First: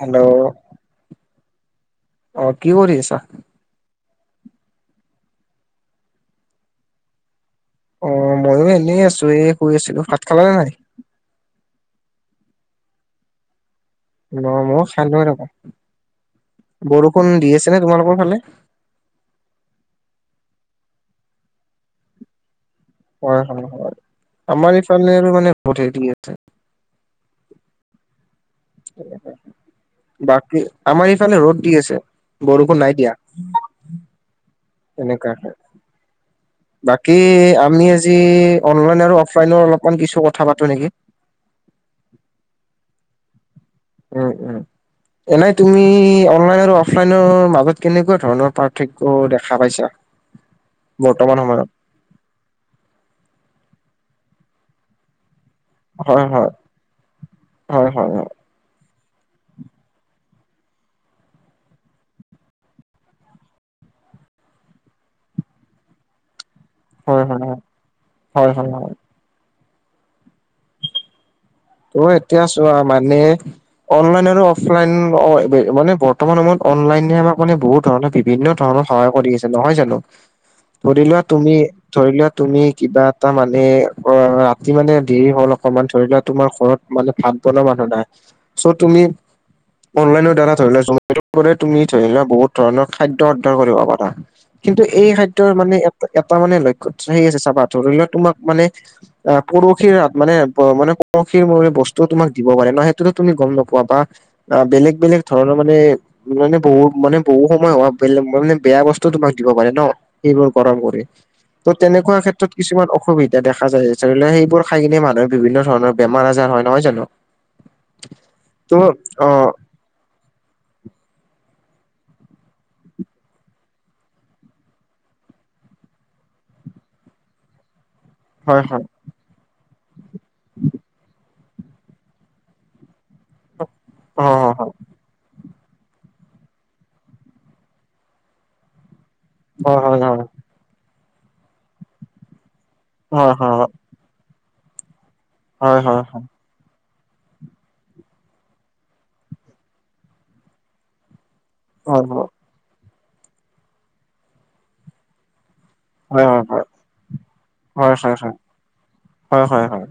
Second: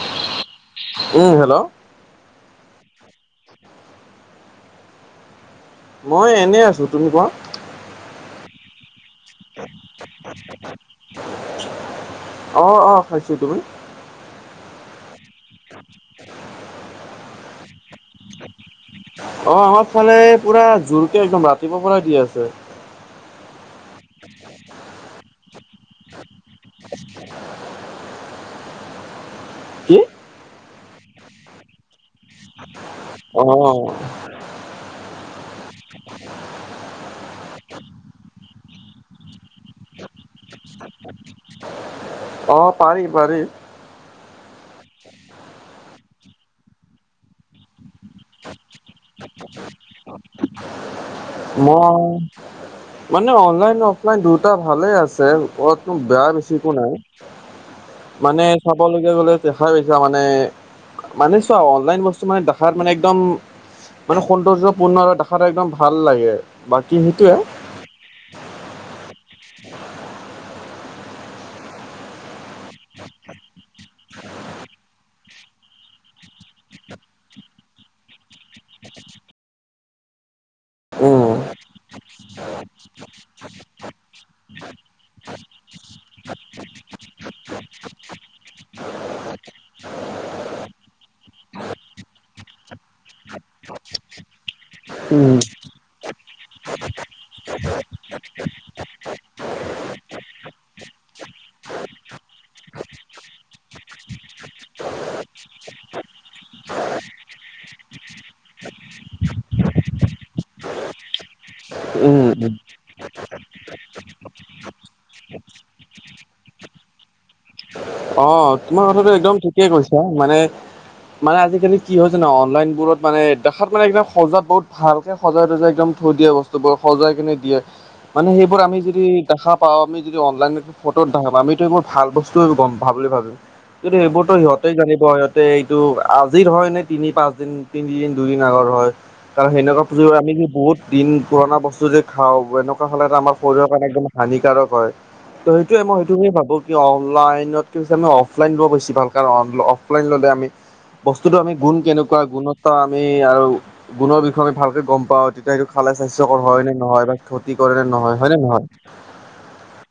Hello উম hello অ কি কৰি আছা? [unintelligible] মই এনে আছো তুমি কোৱা? অ মইয়ো এনেই আছো, এ শুই আছিলো ভাত খালা নে নাই? অ অ খাইছো তুমি? ন মই খাই [inaudible] বৰষুণ দি আছে নে তোমালোকৰ ফালে? অ আমাৰ ফালে পুৰা জোৰকে একদম ৰাতিপুৱাৰ পৰাই দি আছে। হয় হয় হয় আমাৰ ইফালে আৰু মানে বহুত হেৰি আছে। [unintelligible] কি? বাকী আমাৰ এইফালে ৰ'দ দি আছে বৰষুণ নাই দিয়া। অ', এনেকুৱাকে। বাকী আমি আজি অনলাইন আৰু অফলাইনৰ অলপমান কিছু কথা পাতো নেকি? অ পাৰি পাৰি। উম উম এনে তুমি অনলাইন আৰু অফলাইনৰ মাজত কেনেকুৱা ধৰণৰ পাৰ্থক্য দেখা পাইছা? [inaudible] বৰ্তমান সম মই মানে অনলাইন অফলাইন দুটা ভালে আছে ক'ত কিন্তু হয় বেয়া হয় বেছি একো নাই হয় হয় মানে চাবলৈকে গ'লে দেখাই পাইছা মানে। মানে চোৱা অনলাইন বস্তু মানে দেখাত মানে একদম মানে সৌন্দৰ্যপূৰ্ণ আৰু দেখাত একদম ভাল লাগে বাকী হয় সেইটোয়ে হয় হয় হয় হয় হয় ত এতিয়া চোৱা মানে অনলাইন আৰু অফলাইন মানে বৰ্তমান সময়ত অনলাইনে আমাক মানে বহুত ধৰণে কৃ বিভিন্ন ধৰণৰ সহায় কৰি আছে নহয় জানো ধৰি লোৱা উম, তুমি ধৰি লোৱা তুমি কিবা এটা মানে অ ৰাতি মানে দেৰি হ'ল অকমান ধৰি লোৱা তোমাৰ ঘৰত মানে ভাত বনোৱা মানুহ নাই চ' তুমি অনলাইনৰ দ্বাৰা ধৰি লোৱা জমেটত মানে তুমি ধৰি লোৱা বহুত ধৰণৰ খাদ্য অৰ্ডাৰ কৰিব পাৰা। কিন্তু এই উম, খাদ্যৰ মানে এটা এটা মানে লক্ষ্য হেই আছে চাবা ধৰি লোৱা তোমাক মানে এ পৰখীৰ ভাত মানে ব মানে পৰখী বনোৱা বস্তুও তোমাক দিব পাৰে ন সেইটোটো তুমি গম নোপোৱা বা আ বেলেগ বেলেগ ধৰণৰ মানে মানে বহুত মানে বহু সময় হোৱা বেলেগ মানে বেয়া বস্তু তোমাক দিব পাৰে ন এইবোৰ গৰম কৰি ত' তেনেকুৱা উম, উম। ক্ষেত্ৰত কিছুমান অসুবিধা দেখা যায় ধৰিলোৱা সেইবোৰ খাই কিনে মানুহে বিভিন্ন ধৰণৰ বেমাৰ আজাৰ হয় নহয় জানো? অ ত' তোমাৰ কথাটো অ একদম ঠিকেই কৈছা মানে মানে আজিকালি কি হয় জানা অনলাইনবোৰত মানে দেখাত মানে একদম সজাত বহুত ভাল সজাই তজাই একদম থৈ দিয়ে বস্তুবোৰ সজাই কিনে দিয়ে মানে সেইবোৰ হয় আমি হয় যদি দেখা পাওঁ আমি যদি অনলাইনতো ফটোত দেখা পাওঁ আমিতো সেইবোৰ ভাল বস্তু গম ভা বুলি ভাবিম কিন্তু অ সেইবোৰতো সিহতেই জানিব সিহঁত টে এইটো আজিৰ হয় নে তিনি পাঁচ দিন তিনিদিন দুইদিন আগৰ হয়। কাৰণ সেনেকুৱা হয় হয় পুজৰ আমি যে বহুত দিন পুৰণা বস্তু যে খাওঁ এনেকুৱা হ'লে হয় আমাৰ শৰীৰৰ হয় কাৰণে একদম হানিকাৰক হয় ত হয় হয় সেইটোয়ে মই হয় সেইটোকেই ভাবো অনলাইনতকে বেছি আমি অফলাইন লোৱা বেছি ভাল কাৰণ অনলাইন অফলাইন ল'লে আমি বস্তুতটো আমি গুণ কেনেকুৱা গুণতা আমি আৰু গুণৰ বিষয়ে আমি ভালকে গম পাওঁ। তেতিয়া এইটো খালে স্বাস্থ্যকৰ হয় নে নহয় বা ক্ষতি কৰে নে নহয় হয় নে নহয়? হয় হয় হয়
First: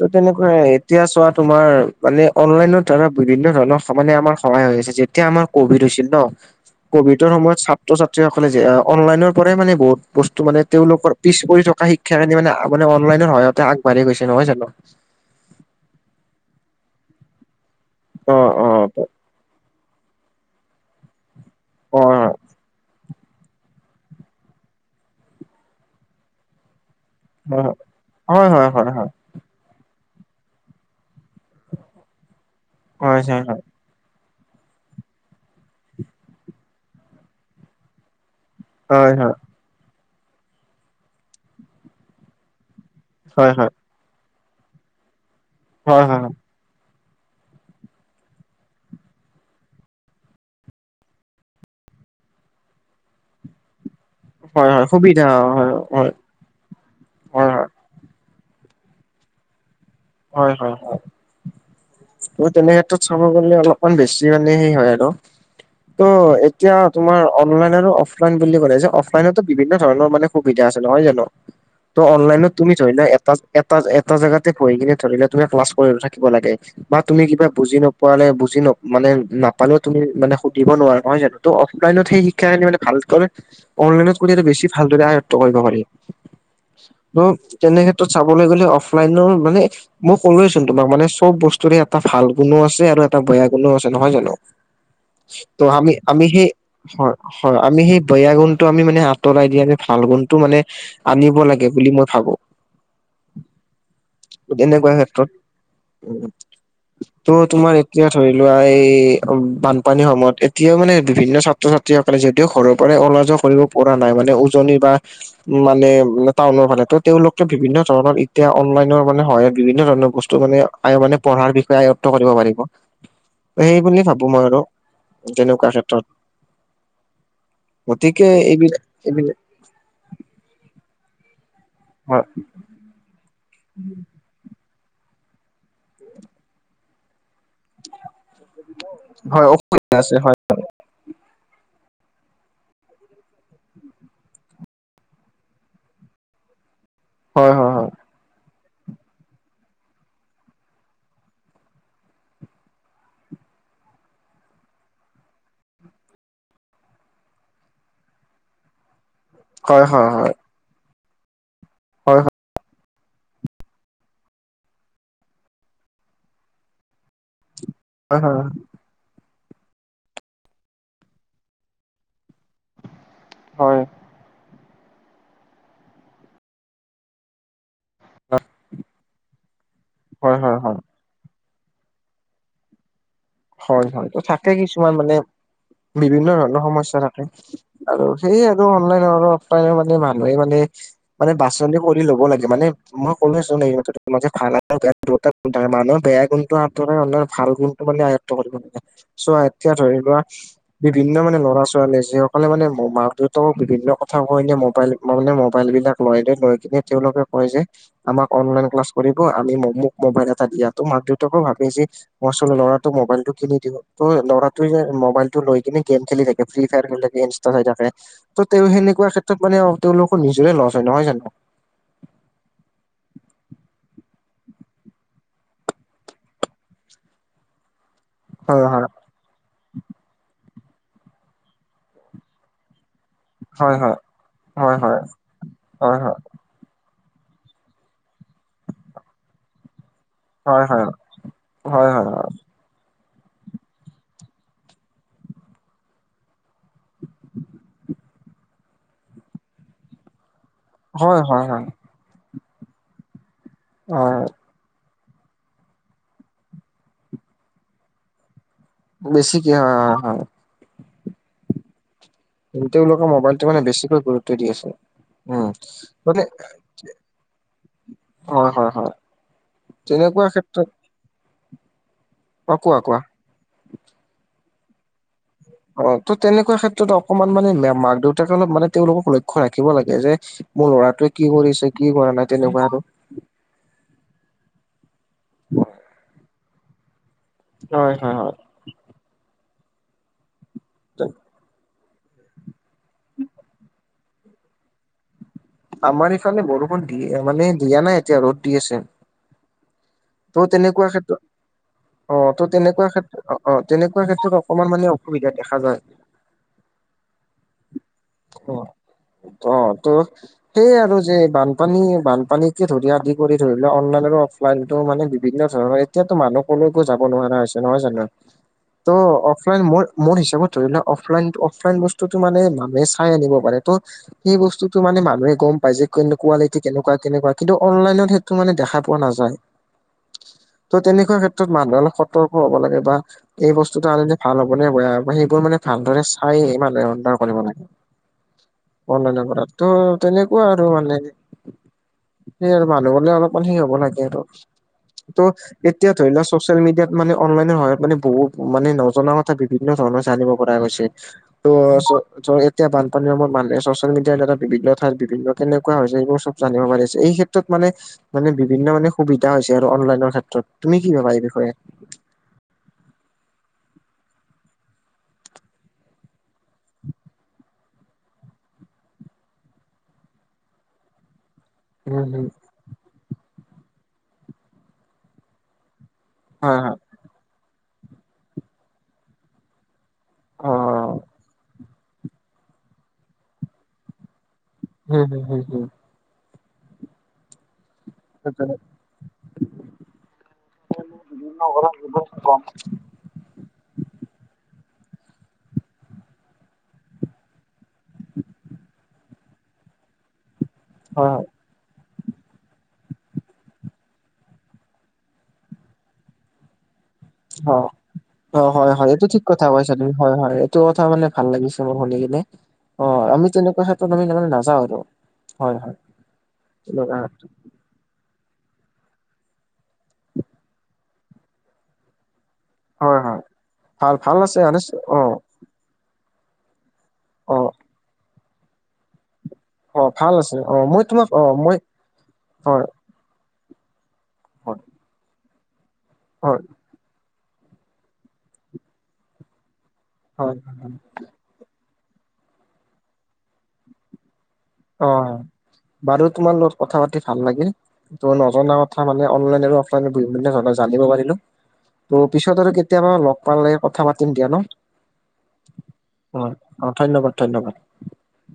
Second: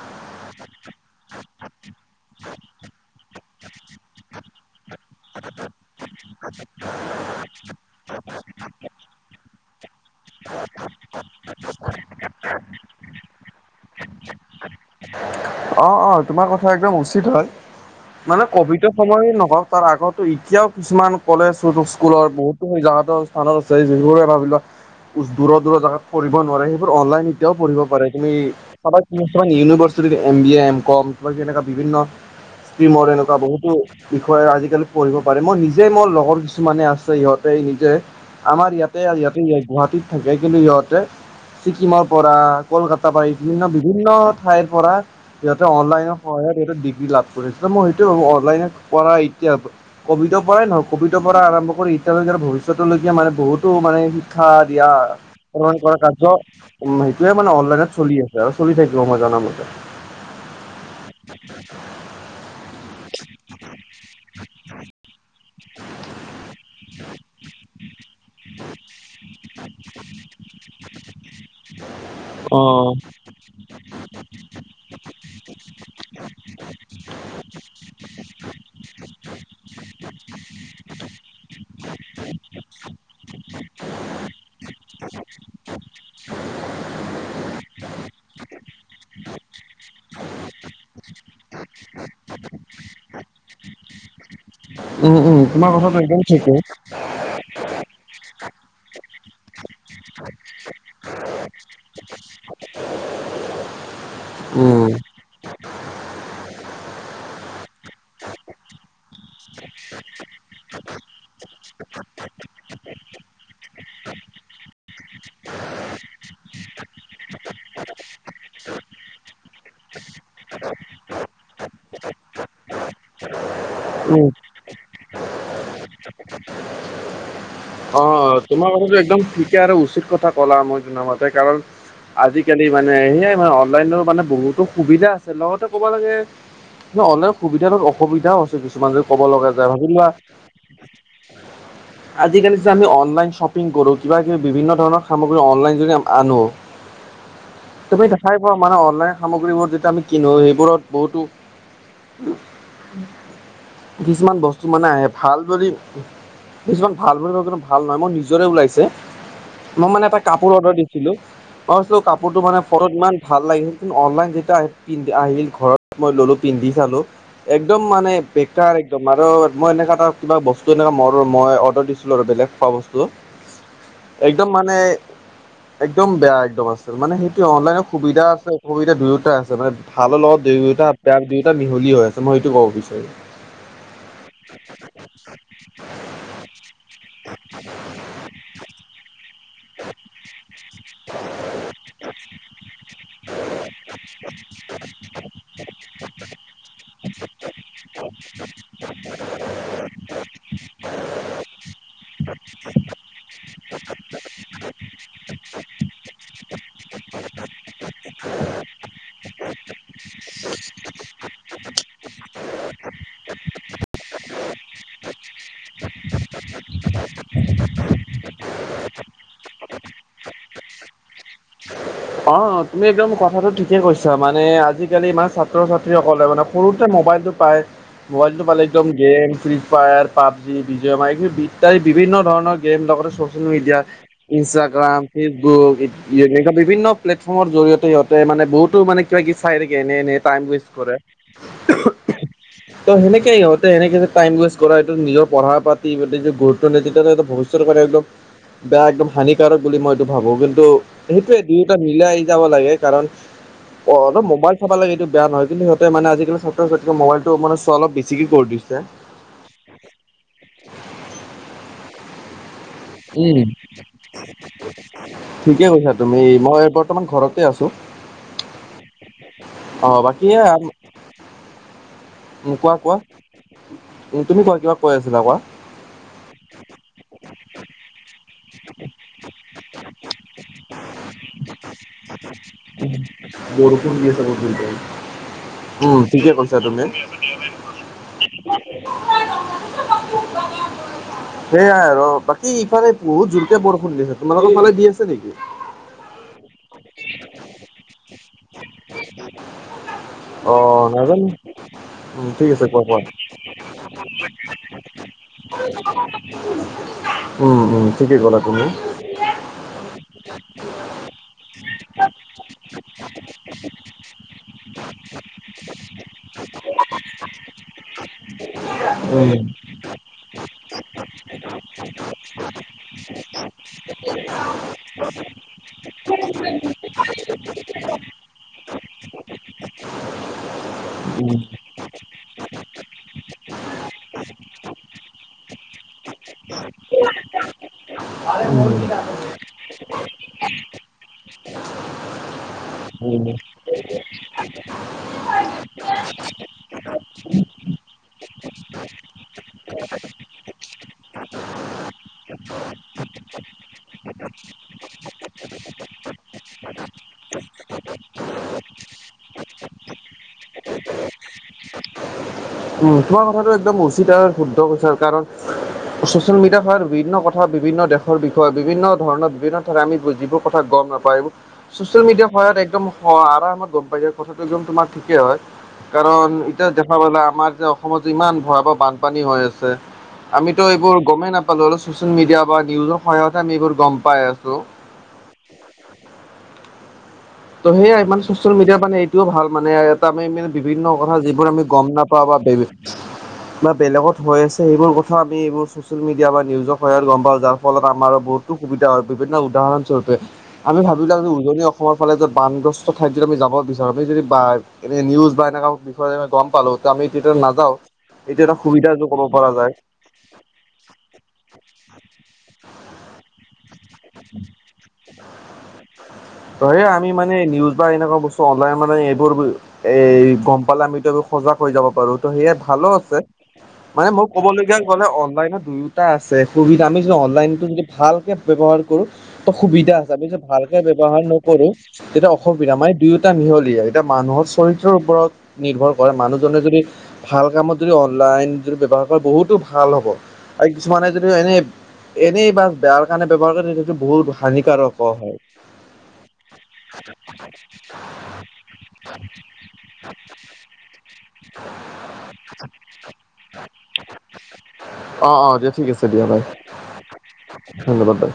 ত' তেনেকুৱাই এতিয়া চোৱা তোমাৰ মানে অনলাইনত ধৰা বিভিন্ন ধৰণৰ সমানে আমাৰ সহায় হৈ আছে যেতিয়া আমাৰ ক'ভিড হৈছিল ন ক'ভিডৰ সময়ত ছাত্ৰ ছাত্ৰীসকলে যে অনলাইনৰ পৰাই মানে বহুত বস্তু মানে তেওঁলোকৰ পিছ পৰি থকা শিক্ষাখিনি মানে মানে অনলাইনৰ সহায়তে আগবাঢ়ি গৈছে নহয় জানো? [inaudible] অ অ তোমাৰ কথা একদম উচিত হয় অ মানে অ ক'ভিড এতিয়াৰ সময় নকওক তাৰ আগতো এতিয়াও কিছুমান কলেজ স্কু অ স্কুলৰ বহুতো জাগাতো স্থানত আছে যিবোৰে ভাবিলোৱা দূৰ দূৰ জাগাত পঢ়িব নোৱাৰে সেইবোৰ অনলাইন এতিয়াও পঢ়িব পাৰে তুমি হয় হয় হয় চাবা হয় কিছুমান university M B A M কম কিবা কিবি এনেকুৱা বিভিন্ন ষ্ট্ৰীমৰ হয় এনেকুৱা হয় বহুতো বিষয়ে আজিকালি পঢ়িব পাৰে মই নিজে মোৰ লগৰ কিছুমানে আছে সিহঁতে নিজে আমাৰ ইয়াতে হয় হয় হয় ইহঁতি গুৱাহাটীত থাকে, কিন্তু সিহঁতে ছিকিমৰ পৰা কলকা তাপা এই হয় বিভিন্ন হয় বিভিন্ন ঠাইৰ পৰা। সিহঁতে অনলাইনৰ হয় সহায়ত এইটো ডিগ্ৰী লাভ কৰে, মই সেইটোৱে ভাবো অনলাইনে কৰা এতিয়া ক'ভিডৰ পৰাই নহয়, ক'ভিডৰ পৰা আৰম্ভ কৰি এতিয়ালৈকে ভৱিষ্যতলৈকে মানে বহুতো মানে খা হয় হয় সুবিধা হয় দিয়া--কৰা হয় কাৰ্য। উম, সেইটোয়ে হয় মানে হয় অনলাইনত চলি আছে আৰু চলি থাকিব মই জনা মতে। হয়', হয়', হয়'। ত তেনে ক্ষেত্ৰত চাব গ'লে অলপমান বেছি মানে সেই হয় আৰু। ত এতিয়া তোমাৰ অনলাইন আৰু অফলাইন বুলি ক'লে যে, অনলাইনতো বিভিন্ন ধৰণৰ মানে। সুবিধা আছে নহয় জানো, ত অনলাইনত অ। তুমি ধৰি লোৱা এটা, এটা, এটা জাগাতে ধৰি লোৱা তুমি ক্লাছ কৰি থাকিব লাগে। বা তুমি কিবা বুজি নোপোৱালে, বুজি ন মানে নাপালেও, তুমি মানে সুধিব নোৱাৰা নহয় জানোঁ। ত অফলাইনত শিক্ষাখিনি মানে ভাল কৰে। অনলাইনত কৰি আৰু বেছি ভালদৰে আয়ত্ব কৰিব পাৰি। ত তেনে ক্ষেত্ৰত চাবলে গ'লে অফলাইনৰো। মানে মই কলোঁৱেচোন তোমাক, মানে চব বস্তুৰে এটা ভাল গুণো আছে আৰু এটা বেয়া গুণো আছে নহয় জানোঁ। উম উম ত তোমাৰ আমি, কথাটো একদম আমি সেই ঠিকে। হয়', হয়', আমি সেই বেয়া গুণটো আমি মানে আঁতৰাই দি, আমি ভাল গুণটো মানে আনিব লাগে বুলি মই ভাবোঁ। তেনেকুৱা উম, ক্ষেত্ৰত উম। ত তোমাৰ এতিয়া ধৰি লোৱা এই বানপানীৰ সময়ত, এতিয়া মানে বিভিন্ন ছা। ছাত্ৰ -ছাত্ৰীসকলে যিহেতু ঘৰৰ পৰাই ওলাই যোৱা কৰিব পৰা নাই, মানে উজনি বা মানে, টাউনৰ ফালে ত তেওঁলোকে বিভিন্ন ধৰণৰ এতিয়া অনলাইনৰ মানে সহায়। বিভিন্ন ধৰণৰ বস্তু মানে আয় মানে পঢ়াৰ বিষয়ে আয়ত্ব কৰিব পাৰিব। সেই বুলিয়ে উম, ভাবোঁ মই আৰু তেনেকুৱা ক্ষেত্ৰত। গতিকে, এইবিলাক এইবিলাক। এতিয়া আৰু উচিত কথা ক'লা মই জনামতে, কাৰণ হয় আজিকালি মানে সেয়াই অনলাইন মানে বহুতো সুবিধা আছে লগতে ক'ব লাগে অনলাইন সুবিধাত তাত অসুবিধাও আছে। কিছুমান যে ক'ব হয় লগা যায় অসুবিধা ভাবিলোৱা। [unintelligible] আজিকালি যে আমি অনলাইন শ্বপিং কৰোঁ, কিবা কিবি বিভিন্ন ধৰণৰ সামগ্ৰী অনলাইন যোগেদি আমি আনোঁ। হয় হয়। তুমি চা-চাই পোৱা মানত। অনলাইন সামগ্ৰীবোৰ যেতিয়া আমি কিনো সেইবোৰত বহুতো কিছুমান বস্তু মানে আহে ভাল যদি। কিছুমান ভাল বুলি ভাবো কিন্তু ভাল নহয়, মোৰ নিজৰে ওলাইছে। হয় মই মানে হয় এটা কাপোৰ অৰ্ডাৰ দিছিলোঁ, মই ভাবিছিলোঁ হয় কাপোৰটো মানে ফটোত ইমান ভাল লাগিল। অনলাইন যেতিয়া আহিল পিন্ধি আহিল, ঘৰত মই ললোঁ পিন্ধি চালোঁ। একদম মানে হয় হয় হয় বেকাৰ। একদম আৰু মই এনেকা এটা কিবা বস্তু এনেকা মোৰ মই অৰ্ডাৰ দিছিলোঁ আৰু বেলেগ। খোৱা বস্তু। হয় একদম মানে একদম বেয়া একদম আছিল, মানে সেইটোৱে অনলাইনত সুবিধা আছে। অসুবিধা দুয়োটা আছে, মানে ভালৰ হয় লগত হয় হয় দুয়োটা বেয়া দুয়োটা মিহলি হৈ আছে, মই এইটো ক'ব বিচাৰিম। হয় হয় ত থাকে কিছুমান মানে। বিভিন্ন ধৰণৰ সমস্যা থাকে, আৰু সেয়ে আৰু অনলাইন আৰু অফ প্ৰায়বোৰ মানে মানুহে মানে মানে বাচনি কৰি ল'ব লাগে। মানে মই কলোইচোন এইমাত্ৰ তোমাক যে ভাল এটাও বেয়া থাকিব। দুটাক মানুহে বেয়া গুণটো আঁতৰাই ভাল গুণটো মানে আয়ত্ব তো, চোৱা এতিয়া ধৰি লোৱা। বিভিন্ন মানে ল'ৰা- ছোৱালী যিসকলে মানে মাক দেউতাকও বিভিন্ন কথা কথা কয়। মোবাইল মানে, মবাইল বিলাক লৈ- লৈ কিনে তেওঁলোকে কয় যে আমাক অনলাইন ক্লাছ কৰিব। আমি মোক মোবাইল এটা দিয়াতটো মাক দেউতাকো ভাৱে যে ছোৱালী ল'ৰা মোবাইলটো কিনি দিও ত ল'ৰাটোৱে যে মোবাইল টো লৈ কিনে গেম খেলি থাকে। ফ্ৰী ফায়াৰ খেলি থাকে, ইনষ্টা চাই থাকে। ত তেওঁ সেনেকুৱা ক্ষেত্ৰত মানে তেওঁলোকৰ নিজৰে লছ হয়, নহয় জানো? অ, তুমি একদম কথাটো ঠিকে কৈছা মানে, আজিকালি ইমান ছাত্ৰ- ছাত্ৰীসকলে মানে সৰুতে মোবাইলটো পায়। মোবাইলটো মালে হয় একদম হয় গেম, ফ্ৰী- ফায়াৰ পাবজি, বিজয় মাৰ, এই ইত্যাদি বিভিন্ন ধৰণৰ গেম লগত চচেল হয় মিডিয়া, হয় হয় হয় ইনষ্টাগ্ৰাম, ফেচবুক হয় হয় এনেুকোৱা বিভিন্ন প্লেটফৰ্মৰ জৰিয়তে, সিহঁতে মানে বহুতো মানে, কিবি চাই থাকে, এনে- এনে। টাইম হয় ৱেষ্ট হয় কৰে। হয় হয় হয় ত' হেনেকে সিহঁতে টাইম ৱেষ্ট কৰা, এইটো নিজৰ পঢ়া পাতি বা নিজৰ গুৰুত্ব নিদিলে এটা বহুত বহুতৰ একদম বেয়া, একদম হানিকাৰক বুলি মই এইটো ভাবোঁ। কিন্তু হয় হয় সেইটোয়ে হয় দুয়োটা মিলাই আহ, যাব লাগে। কাৰণ অ, হয় অলপ হয় মোবাইল চাব লাগে, এই বেয়া নহয়। কিন্তু সিহঁতে মানে আজি কালি ছাত্ৰ ছাত্ৰীয়ে মোবাইলটো মানে চোৱাটো অলপ বেছিকে কৰি দিছে। বেছিকে অ, হয়। কিন্তু তেওঁলোকে মোবাইলটো উম, মানে বেছিকৈ গুৰুত্ব দি আছে। উম, ঠিকেই কৈছা তুমি, মানে মই বৰ্তমান ঘৰত। আছোঁ। হয়- হয়- হয়। অ, বাকী তেনেকুৱা এই ক্ষেত্ৰত আৰু। উম, কোৱা- কোৱা, উম, তুমি কোৱা কিবা কৈ আছিলা কোৱা? অ, ত, তেনেকুৱা ক্ষেত্ৰত অকমান মানে মাক- দেউতাক অলপ মানে তেওঁলোকক লক্ষ্য ৰাখিব লাগে, যে মোৰ ল'ৰাটোৱে কি কৰিছে, কি কৰা নাই, তেনেকুৱা আৰু। বৰষুণ দি আছে বহুত ডাঙৰকে। উম, ঠিকে কৈছা তুমি। হয়- হয়- হয়। [unintelligible] ত সেয়াই আৰু, বাকি ইফালে বহুত জোৰকে বৰষুণ দিছে। তোমালোকৰফালে দি আছে নেকি? আমাৰ ইফালে বৰষুণ দিয়ে মানে, দিয়া নাই এতিয়া। ৰ'দ দি আছে। ত' [inaudible] অ, তেনেকুৱা ক্ষেত্ৰত নাজানো। উম, অ', ঠিক ত' আছে, তেনেকুৱা কোৱা- কোৱা। ক্ষেত্ৰত অ', অ', তেনেকুৱা ক্ষেত্ৰত অকমান মানে অসুবিধা দেখা যায়। উম- উম। ঠিকে ক'লা তুমি। অ, তইয়ো সেইয়েই আৰু যে বানপানী- বানপানীকে ধৰি আদি কৰি ধৰি ললে অনলাইন আৰু অফলাইনতো মানে বিভিন্ন ধৰণৰ এতিয়াতো মানুহ কলৈকো যাব নোৱাৰা হৈছে, নহয় জানো? তো, উম অফলাইন মো- মোৰ হিচাপত ধৰি লওঁক, অফলাইন অফলাইন বস্তটো মানে মে চাই আনিব পাৰে। ত' সেই বস্তুটো মানে মানুহে বাহ্যিক কোৱালিটি কেনেকুৱা- কেনেকুৱা, কিন্তু অনলাইনত সেইটো মানে দেখা পোৱা নাযায়। ত, ' তেনেকুৱা উম ক্ষেত্ৰত মানুহে অলপ সতৰ্ক হব লাগে। বা এই বস্তুতটো আৰু এনে ভাল হ'বনে, বেয়া সেইবোৰ মানে ভালদৰে চাই এই মানে অৰ্ডাৰ কৰিব লাগে। অললাইনৰ কৰাটো সেনেকুৱা আৰু মানে। সেই আৰু মানুহ বলে উম। অলপ মানে হে হ'ব লাগে আৰু। ত' এতিয়া ধৰি লোৱা ছচিয়েল মিডিয়াত মানে অনলাইনৰ সহায়ত মানে বহুত মানে নজনা কথা ভিবিন্ন ধৰণৰ জানিব পৰা গৈছে ত' ত' এতিয়া বানপানীৰ সময়ত মানুহে ছচিয়েল মিডিয়াৰ দ্বাৰা বিভিন্ন ঠাইৰ বিভিন্ন কেনেকুৱা হৈছে এইবোৰ চব জানিব পাৰিছে, এই ক্ষেত্ৰত মানে মানে বিভিন্ন মানে সুবিধা হৈছে আৰু অনলাইনৰ ক্ষেত্ৰত। তুমি কি ভাবা এই বিষয়ে? উম, তোমাৰ কথাটো একদম উচিত আৰু শুদ্ধ কৈছা আৰু কাৰণ চচিয়েল মিডিয়াৰ সহায়ত বিভিন্ন কথা, বিভিন্ন দেশৰ বিষয়ে, বিভিন্ন ধৰণৰ, বিভিন্ন ঠাইত আমি যিবোৰ কথা গম নাপা উম চচিয়েল হুম। মিডিয়াৰ সহায়ত একদম আৰামত গম পাই যায়, কথাটো একদম তোমাৰ ঠিকেই হয়। কাৰণ হয় এতিয়া হয় দেখা পালা আমাৰ যেতিয়া অসমতো ইমান ভয়াৱহ বানপানী হৈ আছে অ আমিতো এইবোৰ গমেই না ছচিয়েল মিডিয়া বা নিউজৰ সহায়তে আমি এইবোৰ গম পাই আছোঁ। হুম, হুম, হুম, হুম। ত' সেয়াই মানে ছচিয়েল মিডিয়াৰ মানে এইটোও ভাল মানে এটা আমি মানে বিভিন্ন কথা যিবোৰ আমি গম নাপাওঁ বা ভে বা বেলেগত হৈ আছে সেইবোৰ কথা আমি এইবোৰ ছচিচেল মিডিয়া বা নিউজৰ সহায়ত গম পাই যাওঁ। ফলত আমাৰো বহুতো সুবিধা হয়, বিভিন্ন উদাহৰণস্বৰপে আমি ভাবি হয় লওঁ হয় যে উজনি অসমৰ ফালে য'ত বানগ্ৰস্ত ঠাইত যদি আমি যাব বিচাৰোঁ, আমি যদি বা এনে নিউজ বা এনেকুৱা বিষয়ে আমি গম পালোঁ তে আমি যেতিয়া অ নাযাওঁ, অ এইটো এটা হয় হয় সুবিধা এইটো য ঠিক ক'ব কথা পৰা কৈছা যায়। তুমি হয় হয়, এইটো কথা মানে ভাল লাগিছে মোৰ শুনি কিনে। অ' আমি তেনেকুৱা [unintelligible] আমি তাৰমানে নাযাওঁ আৰু হয় হয়, ত সেয়ে আমি মানে [unintelligible] নিউজ বা এনেকুৱা বস্তু অনলাইন মানে এইবোৰ এ, গম পালে আমিও সজাগ হৈ যাব পাৰো ত' সেয়ে ভালো হয় আছে, হয় ভাল মানে ভাল মোক আছে আনিছ ক'বলগীয়া অ গ'লে অনলাইনত দুয়ো এটা আছে, সুবিধা আমি যদি অ অনলাইনটো যদি ভালকে ব্যৱহাৰ কৰোঁ অ সুবিধা আছে, ভাল আমি অ ভালকে মই তোমাক ব্যাৱহাৰ অ মই নকৰোঁ তেতিয়া হয় অসুবিধা মে দুয়ো এটা মিহলি, এতিয়া মানুহৰ হয় চৰিত্ৰৰ ওপৰত নিৰ্ভৰ কৰে হয় মানুহজনে যদি ভাল কামত যদি অনলাইন যদি ব্যৱহাৰ কৰে বহুতো ভাল হ'ব হয় আৰু কিছুমানে যে এনেই এনেই বা বেয়াৰ কাৰণে ব্যৱহাৰ কৰে তে এইটো বহুত অ হানিকাৰক হয়। বাৰু তোমাৰ লগত কথা পাতি ভাল লাগিল। ত' নজনা কথা মানে অনলাইন আৰু অফলাইন বিভিন্ন ধৰণ জানিব পাৰিলোঁ, ত' পিছত আৰু কেতিয়াবা লগ পালে কথা পাতিম দিয়া ন'। অ', অ' দিয়া ঠিক আছে অ দিয়া বাই। অ ধন্যবাদ ধন্যবাদ ধন্যবাদ বাই।